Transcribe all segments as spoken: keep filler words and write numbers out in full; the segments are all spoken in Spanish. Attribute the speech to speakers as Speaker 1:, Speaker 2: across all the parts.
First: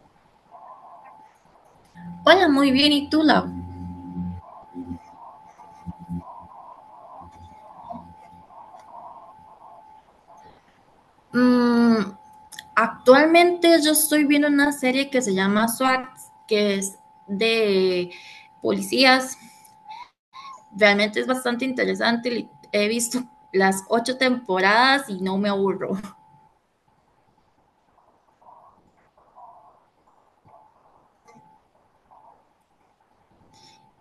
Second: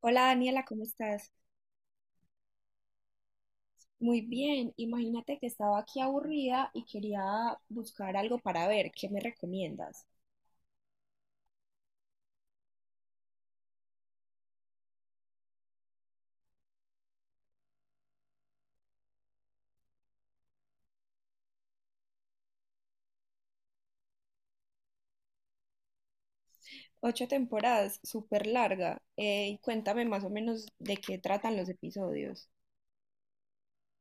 Speaker 1: Hola Daniela, ¿cómo estás?
Speaker 2: Hola, muy bien. ¿Y tú, Lau?
Speaker 1: Muy bien, imagínate que estaba aquí aburrida y quería buscar algo para ver, ¿qué me recomiendas?
Speaker 2: Mm, actualmente yo estoy viendo una serie que se llama SWAT, que es de policías. Realmente es bastante interesante. li- He visto las ocho temporadas y no me aburro.
Speaker 1: Ocho temporadas, súper larga, eh, y cuéntame más o menos de qué tratan los episodios.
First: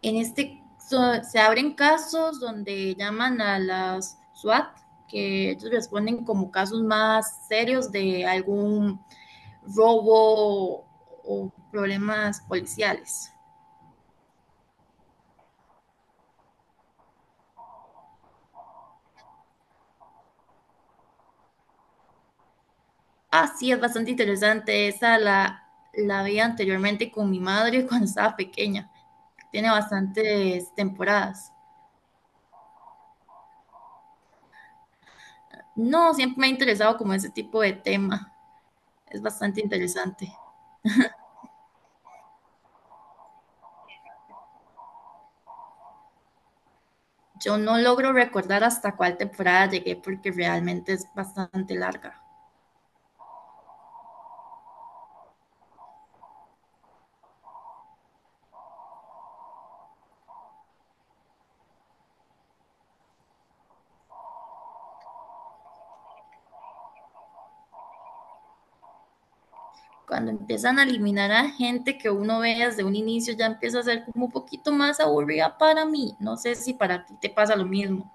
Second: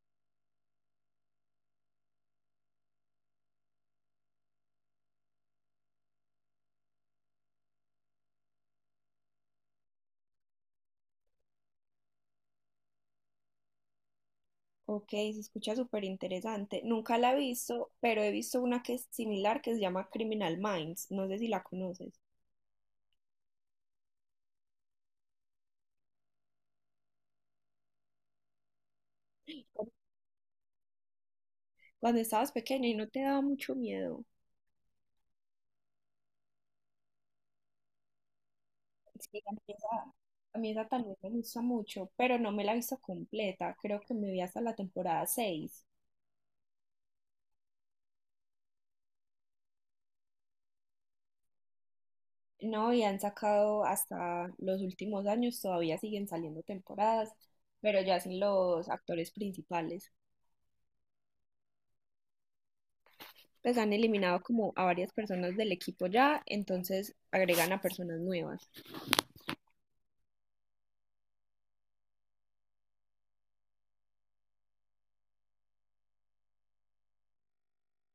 Speaker 2: En este so- se abren casos donde llaman a las SWAT, que ellos responden como casos más serios de algún robo o problemas policiales.
Speaker 1: Ok, se escucha súper interesante. Nunca la he visto, pero he visto una que es similar que se llama Criminal Minds, no sé si la conoces.
Speaker 2: Así es bastante interesante. Esa la, la vi anteriormente con mi madre cuando estaba pequeña. Tiene bastantes temporadas.
Speaker 1: Cuando estabas pequeña y no te daba mucho miedo.
Speaker 2: No, siempre me ha interesado como ese tipo de tema. Es
Speaker 1: Sí, a mí
Speaker 2: bastante
Speaker 1: esa,
Speaker 2: interesante.
Speaker 1: a mí esa también me gusta mucho, pero no me la he visto completa. Creo que me vi hasta la temporada seis.
Speaker 2: Yo no logro recordar hasta cuál temporada llegué porque realmente es bastante larga.
Speaker 1: No, y han sacado hasta los últimos años, todavía siguen saliendo temporadas, pero ya sin los actores principales. Pues han eliminado como a varias personas del equipo ya, entonces agregan a personas nuevas.
Speaker 2: Cuando empiezan a eliminar a gente que uno ve desde un inicio, ya empieza a ser como un poquito más aburrida para mí. No sé si para ti te pasa lo mismo.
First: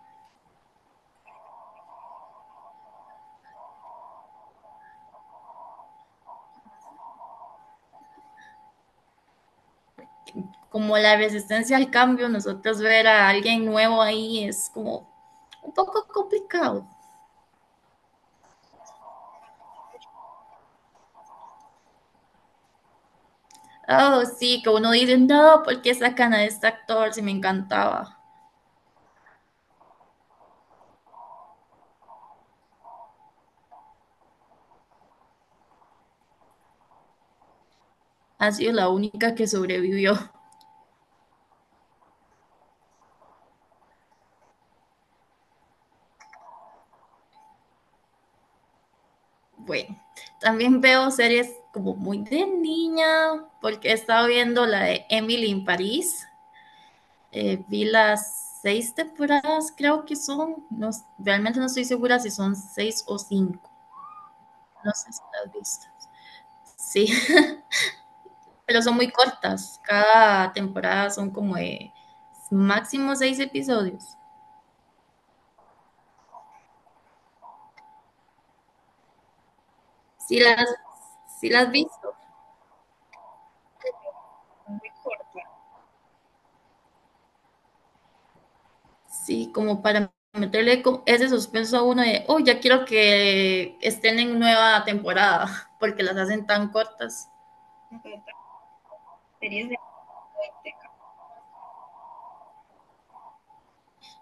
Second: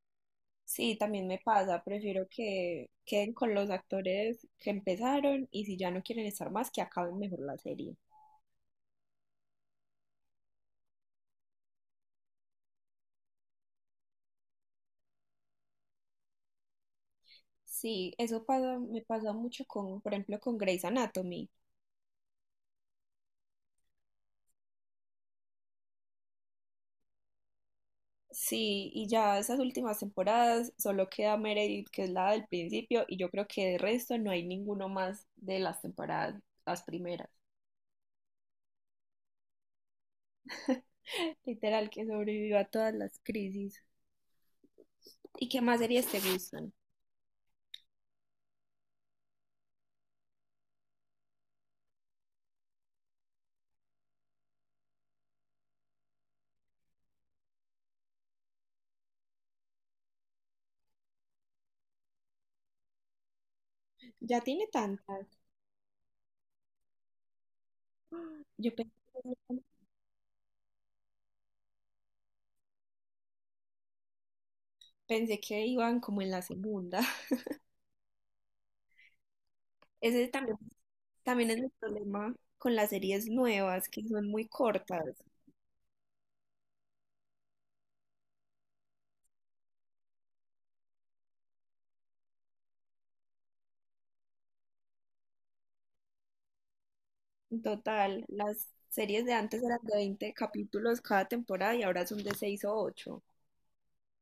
Speaker 1: Sí, también me pasa, prefiero que queden con los actores que empezaron y si ya no quieren estar más, que acaben mejor la serie.
Speaker 2: Como la resistencia al cambio, nosotros ver a alguien nuevo ahí es como un poco complicado.
Speaker 1: Sí, eso pasa, me pasa mucho con, por ejemplo, con Grey's Anatomy.
Speaker 2: Oh, sí, que uno dice, no, ¿por qué sacan a este actor si me encantaba?
Speaker 1: Sí, y ya esas últimas temporadas solo queda Meredith, que es la del principio, y yo creo que de resto no hay ninguno más de las temporadas, las primeras.
Speaker 2: Ha sido la única que sobrevivió.
Speaker 1: Literal, que sobrevivió a todas las crisis. ¿Y qué más series te gustan?
Speaker 2: Bueno, también veo series como muy de niña, porque he estado viendo la de Emily en París. Eh, vi las seis temporadas, creo que son. No, s- realmente no estoy segura si son seis o cinco.
Speaker 1: Ya tiene
Speaker 2: No sé si
Speaker 1: tantas.
Speaker 2: las has visto. Sí,
Speaker 1: Yo
Speaker 2: pero
Speaker 1: pensé,
Speaker 2: son muy cortas. Cada temporada son como de máximo seis episodios.
Speaker 1: pensé que iban como en la segunda. Ese
Speaker 2: Si
Speaker 1: también,
Speaker 2: las, si
Speaker 1: también es
Speaker 2: las
Speaker 1: el
Speaker 2: has visto,
Speaker 1: problema con las series nuevas, que son muy cortas.
Speaker 2: sí, como para meterle co- ese suspenso a uno de, oh, ya quiero que estén en nueva temporada, porque las hacen tan cortas
Speaker 1: Total, las series de antes eran de veinte capítulos cada temporada y ahora son de seis o ocho.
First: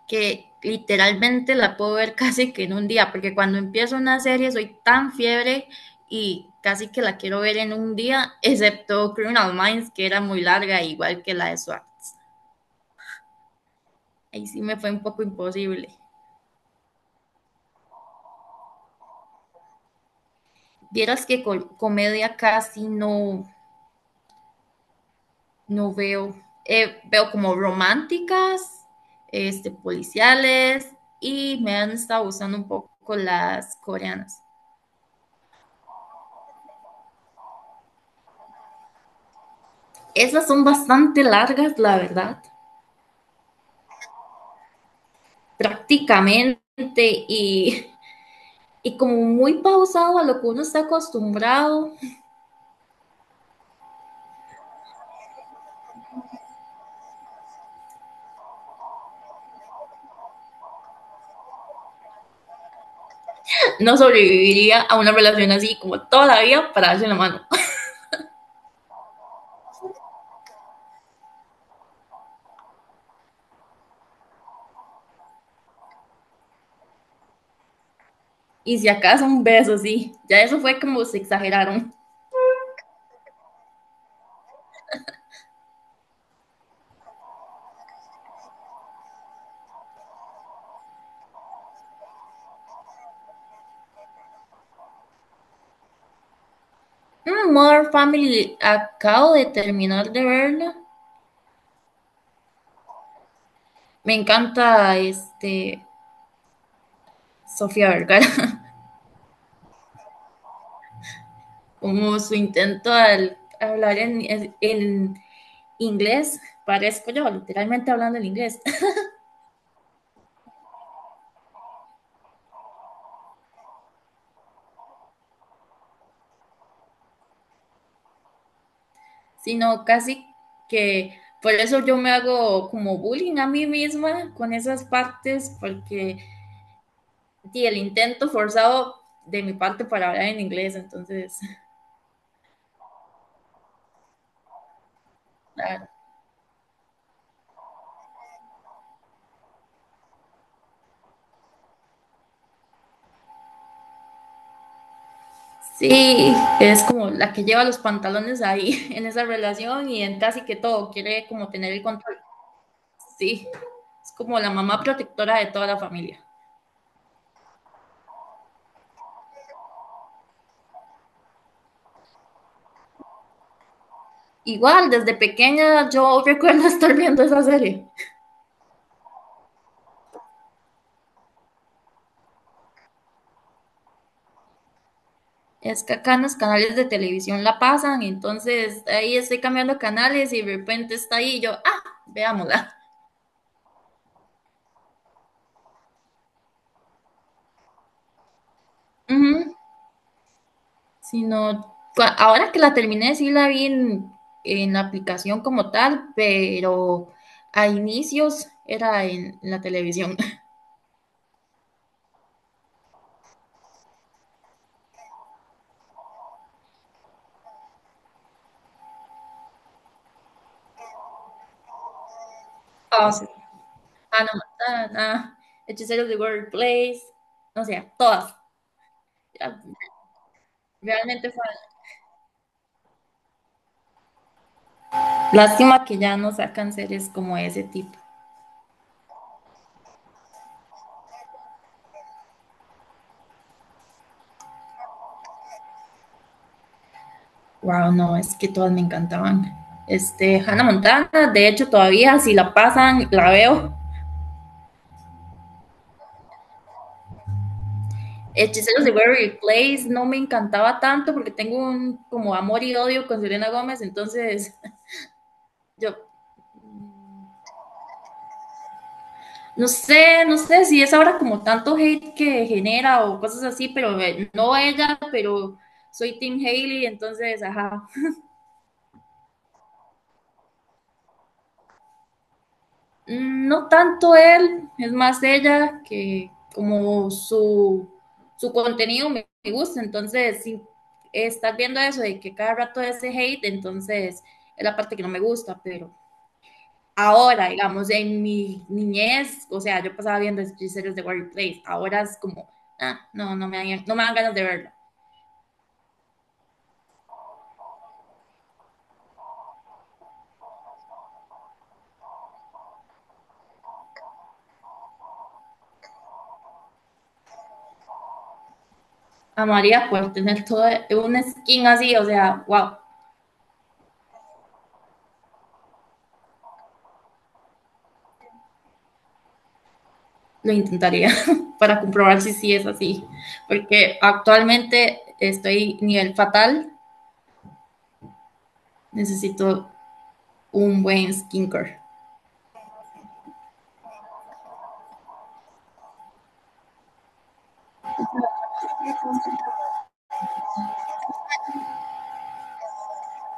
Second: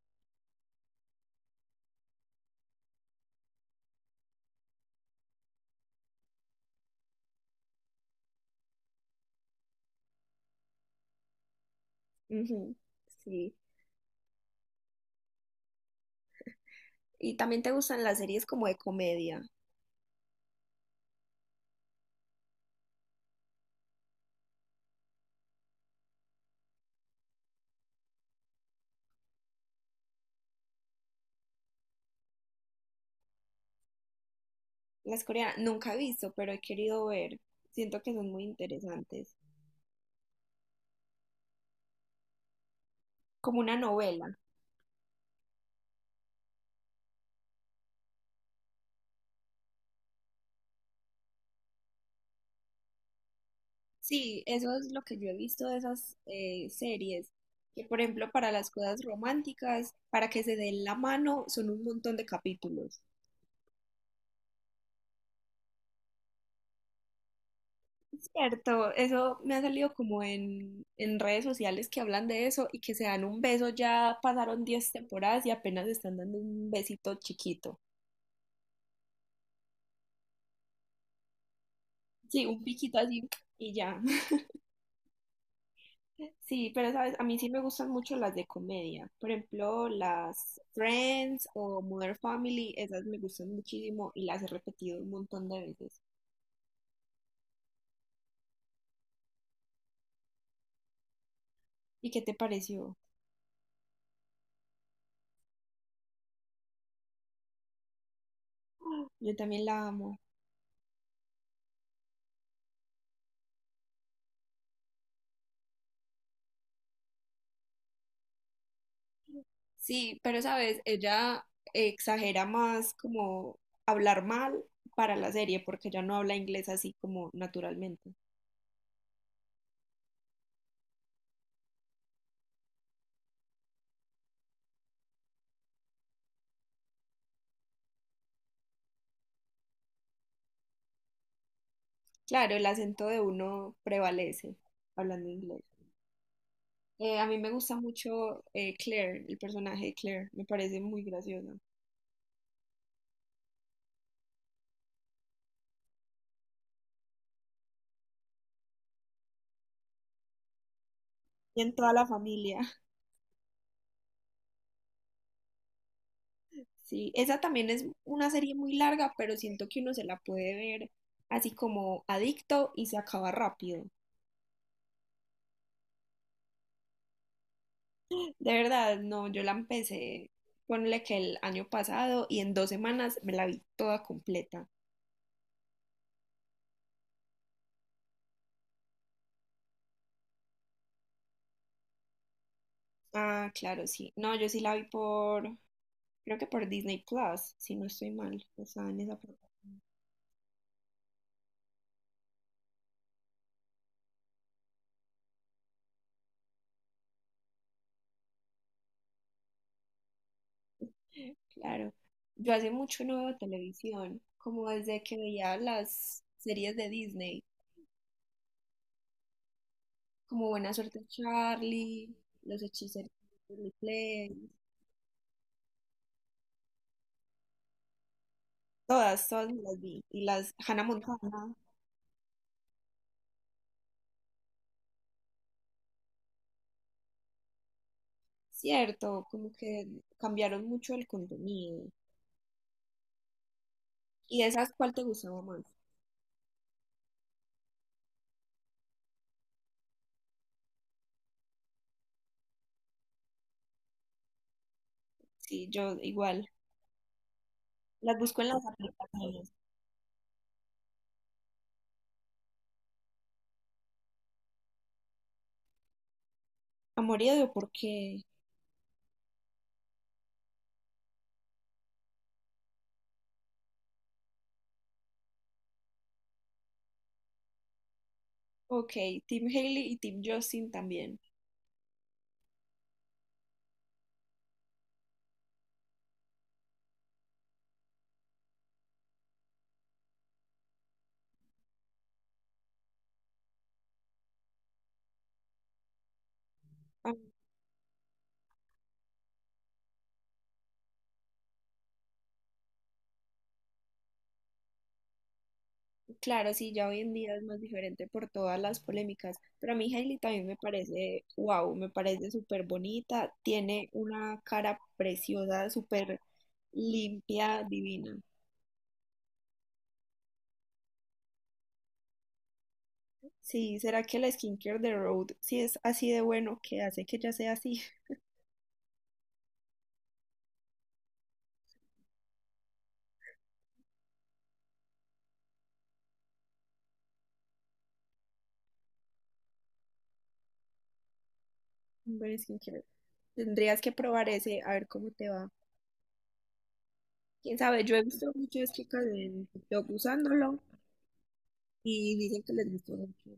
Speaker 2: que literalmente la puedo ver casi que en un día, porque cuando empiezo una serie soy tan fiebre y casi que la quiero ver en un día, excepto Criminal Minds, que era muy larga, igual que la de SWAT.
Speaker 1: Ujú. Sí.
Speaker 2: Ahí sí me fue un poco imposible.
Speaker 1: ¿Y también te gustan las series como de comedia?
Speaker 2: Vieras que comedia casi no, no veo. Eh, veo como románticas, este, policiales y me han estado gustando un poco las coreanas.
Speaker 1: Las coreanas nunca he visto, pero he querido ver. Siento que son muy interesantes.
Speaker 2: Esas son bastante largas, la verdad,
Speaker 1: Como una novela.
Speaker 2: prácticamente, y, y como muy pausado a lo que uno está acostumbrado.
Speaker 1: Sí, eso es lo que yo he visto de esas eh, series. Que, por ejemplo, para las cosas románticas, para que se den la mano, son un montón de capítulos.
Speaker 2: No sobreviviría a una relación así como toda la vida para darse la mano.
Speaker 1: Cierto, eso me ha salido como en, en redes sociales que hablan de eso y que se dan un beso, ya pasaron diez temporadas y apenas están dando un besito chiquito.
Speaker 2: Y si acaso un beso, sí. Ya eso fue como se exageraron.
Speaker 1: Sí, un piquito así y ya. Sí, pero sabes, a mí sí me gustan mucho las de comedia. Por ejemplo, las Friends o Modern Family, esas me gustan muchísimo y las he repetido un montón de veces.
Speaker 2: Mm, Modern Family, acabo de terminar de verla.
Speaker 1: ¿Y qué te pareció?
Speaker 2: Me encanta este Sofía Vergara,
Speaker 1: Yo también la amo.
Speaker 2: como su intento al hablar en, en- en inglés, parezco yo, literalmente hablando en inglés,
Speaker 1: Sí, pero sabes, ella exagera más como hablar mal para la serie porque ella no habla inglés así como naturalmente.
Speaker 2: sino casi que por eso yo me hago como bullying a mí misma con esas partes, porque di, el intento forzado de mi parte para hablar en inglés, entonces
Speaker 1: Claro, el acento de uno prevalece hablando inglés. Eh, a mí me gusta mucho eh, Claire, el personaje de Claire, me parece muy gracioso.
Speaker 2: Sí, es como la que lleva los pantalones ahí en esa relación y en casi que todo, quiere como
Speaker 1: Y
Speaker 2: tener
Speaker 1: en
Speaker 2: el
Speaker 1: toda la
Speaker 2: control.
Speaker 1: familia.
Speaker 2: Sí, es como la mamá protectora de toda la familia.
Speaker 1: Sí, esa también es una serie muy larga, pero siento que uno se la puede ver así como adicto y se acaba rápido.
Speaker 2: Igual, desde pequeña yo recuerdo estar viendo esa serie.
Speaker 1: De verdad, no, yo la empecé, ponle que el año pasado y en dos semanas me la vi toda completa.
Speaker 2: Es que acá en los canales de televisión la pasan, entonces ahí estoy cambiando canales y de repente está ahí y yo, ah, veámosla.
Speaker 1: Ah, claro, sí. No, yo sí la vi por, creo que por Disney Plus, si no estoy mal, estaba en esa
Speaker 2: Ujú.
Speaker 1: plataforma.
Speaker 2: Sino cua- ahora que la terminé, sí la vi en, en la aplicación como tal, pero a inicios era en la televisión.
Speaker 1: Claro. Yo hace mucho no veo televisión, como desde que veía las series de Disney, como Buena Suerte Charlie, Los Hechiceros
Speaker 2: Ah, sí.
Speaker 1: de Waverly
Speaker 2: Hannah
Speaker 1: Place,
Speaker 2: Montana, Hechiceros de World Place, no sea todas.
Speaker 1: todas, todas
Speaker 2: Era-
Speaker 1: me las vi, y las Hannah
Speaker 2: Realmente fue.
Speaker 1: Montana.
Speaker 2: Lástima que ya no sacan series como ese tipo.
Speaker 1: Cierto, como que cambiaron mucho el contenido. ¿Y de esas cuál te gustaba más?
Speaker 2: Wow, no, es que todas me encantaban. Este, Hannah Montana, de hecho, todavía si la pasan, la veo.
Speaker 1: Sí, yo igual. Las busco en las
Speaker 2: Hechiceros de Waverly
Speaker 1: aplicaciones.
Speaker 2: Place no me encantaba tanto porque tengo un como amor y odio con Selena Gómez, entonces yo
Speaker 1: A morir de por qué.
Speaker 2: no sé, no sé si es ahora como tanto hate que genera o cosas así, pero eh, no ella, pero soy Team Haley, entonces, ajá,
Speaker 1: Ok, Team Hailey y Team Justin también.
Speaker 2: Mm, no tanto él, es más ella que como su, su contenido me, me gusta, entonces si estás viendo eso de que cada rato ese hate, entonces es la parte que no me gusta, pero
Speaker 1: Ah,
Speaker 2: ahora, digamos, en mi niñez, o sea, yo pasaba viendo series de Warrior Place. Ahora es como, ah, no, no me, dan, no me dan ganas de verla.
Speaker 1: claro, sí, ya hoy en día es más diferente por todas las polémicas. Pero a mí Hailey también me parece, wow, me parece súper bonita. Tiene una cara preciosa, súper limpia, divina.
Speaker 2: Amaría poder tener todo un skin así, o sea, wow,
Speaker 1: Sí, ¿será que la skincare de Road sí es así de bueno que hace que ella sea así?
Speaker 2: lo intentaría para comprobar si sí es así. Porque actualmente estoy nivel fatal, necesito un buen skincare.
Speaker 1: Un buen skincare. Tendrías que probar ese, a ver cómo te va. Quién sabe, yo he visto muchas chicas en TikTok usándolo y dicen que les gustó mucho.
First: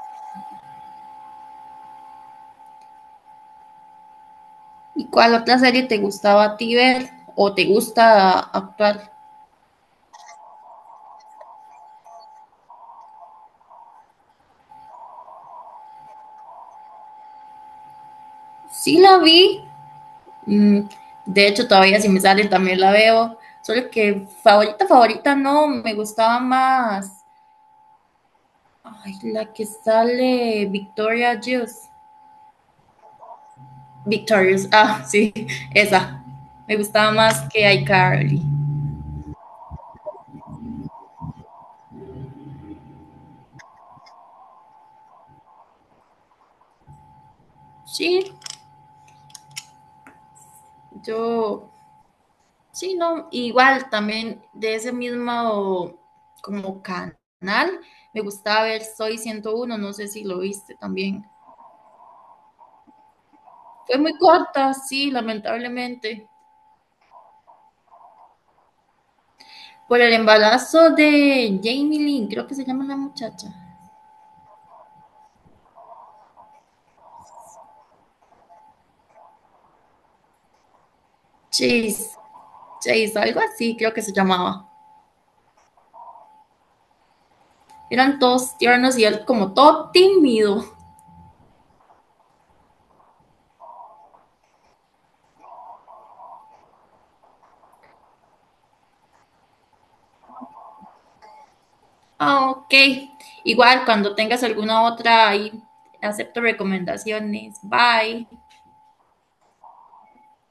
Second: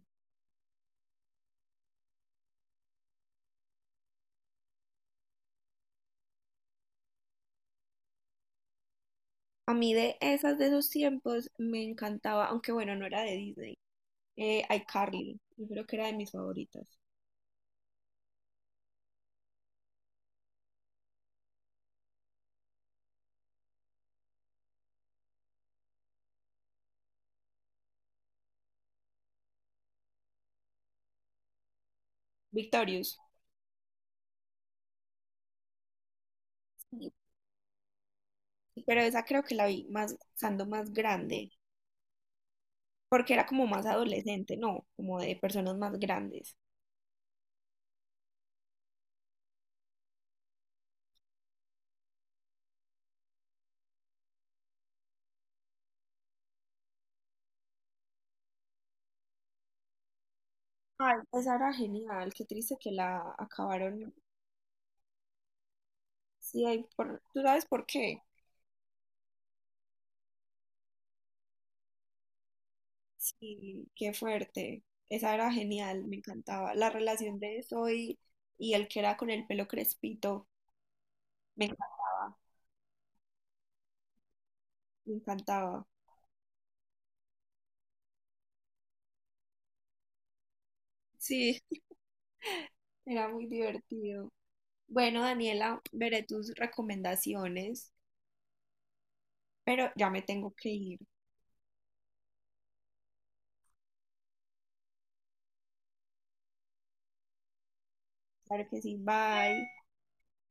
Speaker 2: ¿Y cuál otra serie te gustaba a ti ver o te gusta actuar?
Speaker 1: A mí de esas de esos tiempos me encantaba, aunque bueno, no era de Disney. Eh, iCarly, yo creo que era de mis favoritas.
Speaker 2: Sí la vi. Mm, de hecho, todavía si me sale también la veo. Solo que favorita, favorita no, me gustaba más. Ay, la que sale Victoria Juice.
Speaker 1: Victorious.
Speaker 2: Victorious, ah, sí, esa. Me gustaba
Speaker 1: Sí,
Speaker 2: más que iCarly.
Speaker 1: pero esa creo que la vi más, estando más grande, porque era como más adolescente, no, como de personas más grandes.
Speaker 2: Sí, yo, sí, no, igual también de ese mismo como canal, me gustaba ver Soy ciento uno, no sé si lo viste
Speaker 1: Ay,
Speaker 2: también.
Speaker 1: esa era genial, qué triste que la
Speaker 2: Fue
Speaker 1: acabaron.
Speaker 2: muy corta, sí, lamentablemente.
Speaker 1: Sí, ahí por, ¿tú sabes por qué?
Speaker 2: Por el embarazo de Jamie Lynn, creo que se llama la muchacha.
Speaker 1: Sí, qué fuerte. Esa era genial, me encantaba. La relación de Zoe y el que era con el pelo crespito, me
Speaker 2: Chase,
Speaker 1: encantaba,
Speaker 2: Chase, algo así creo que se llamaba.
Speaker 1: me encantaba.
Speaker 2: Eran todos tiernos y él como todo tímido.
Speaker 1: Sí, era muy divertido. Bueno, Daniela, veré tus recomendaciones, pero ya me tengo que ir.
Speaker 2: Ah, ok. Igual, cuando tengas alguna otra ahí, acepto recomendaciones. Bye.
Speaker 1: Claro que sí, bye.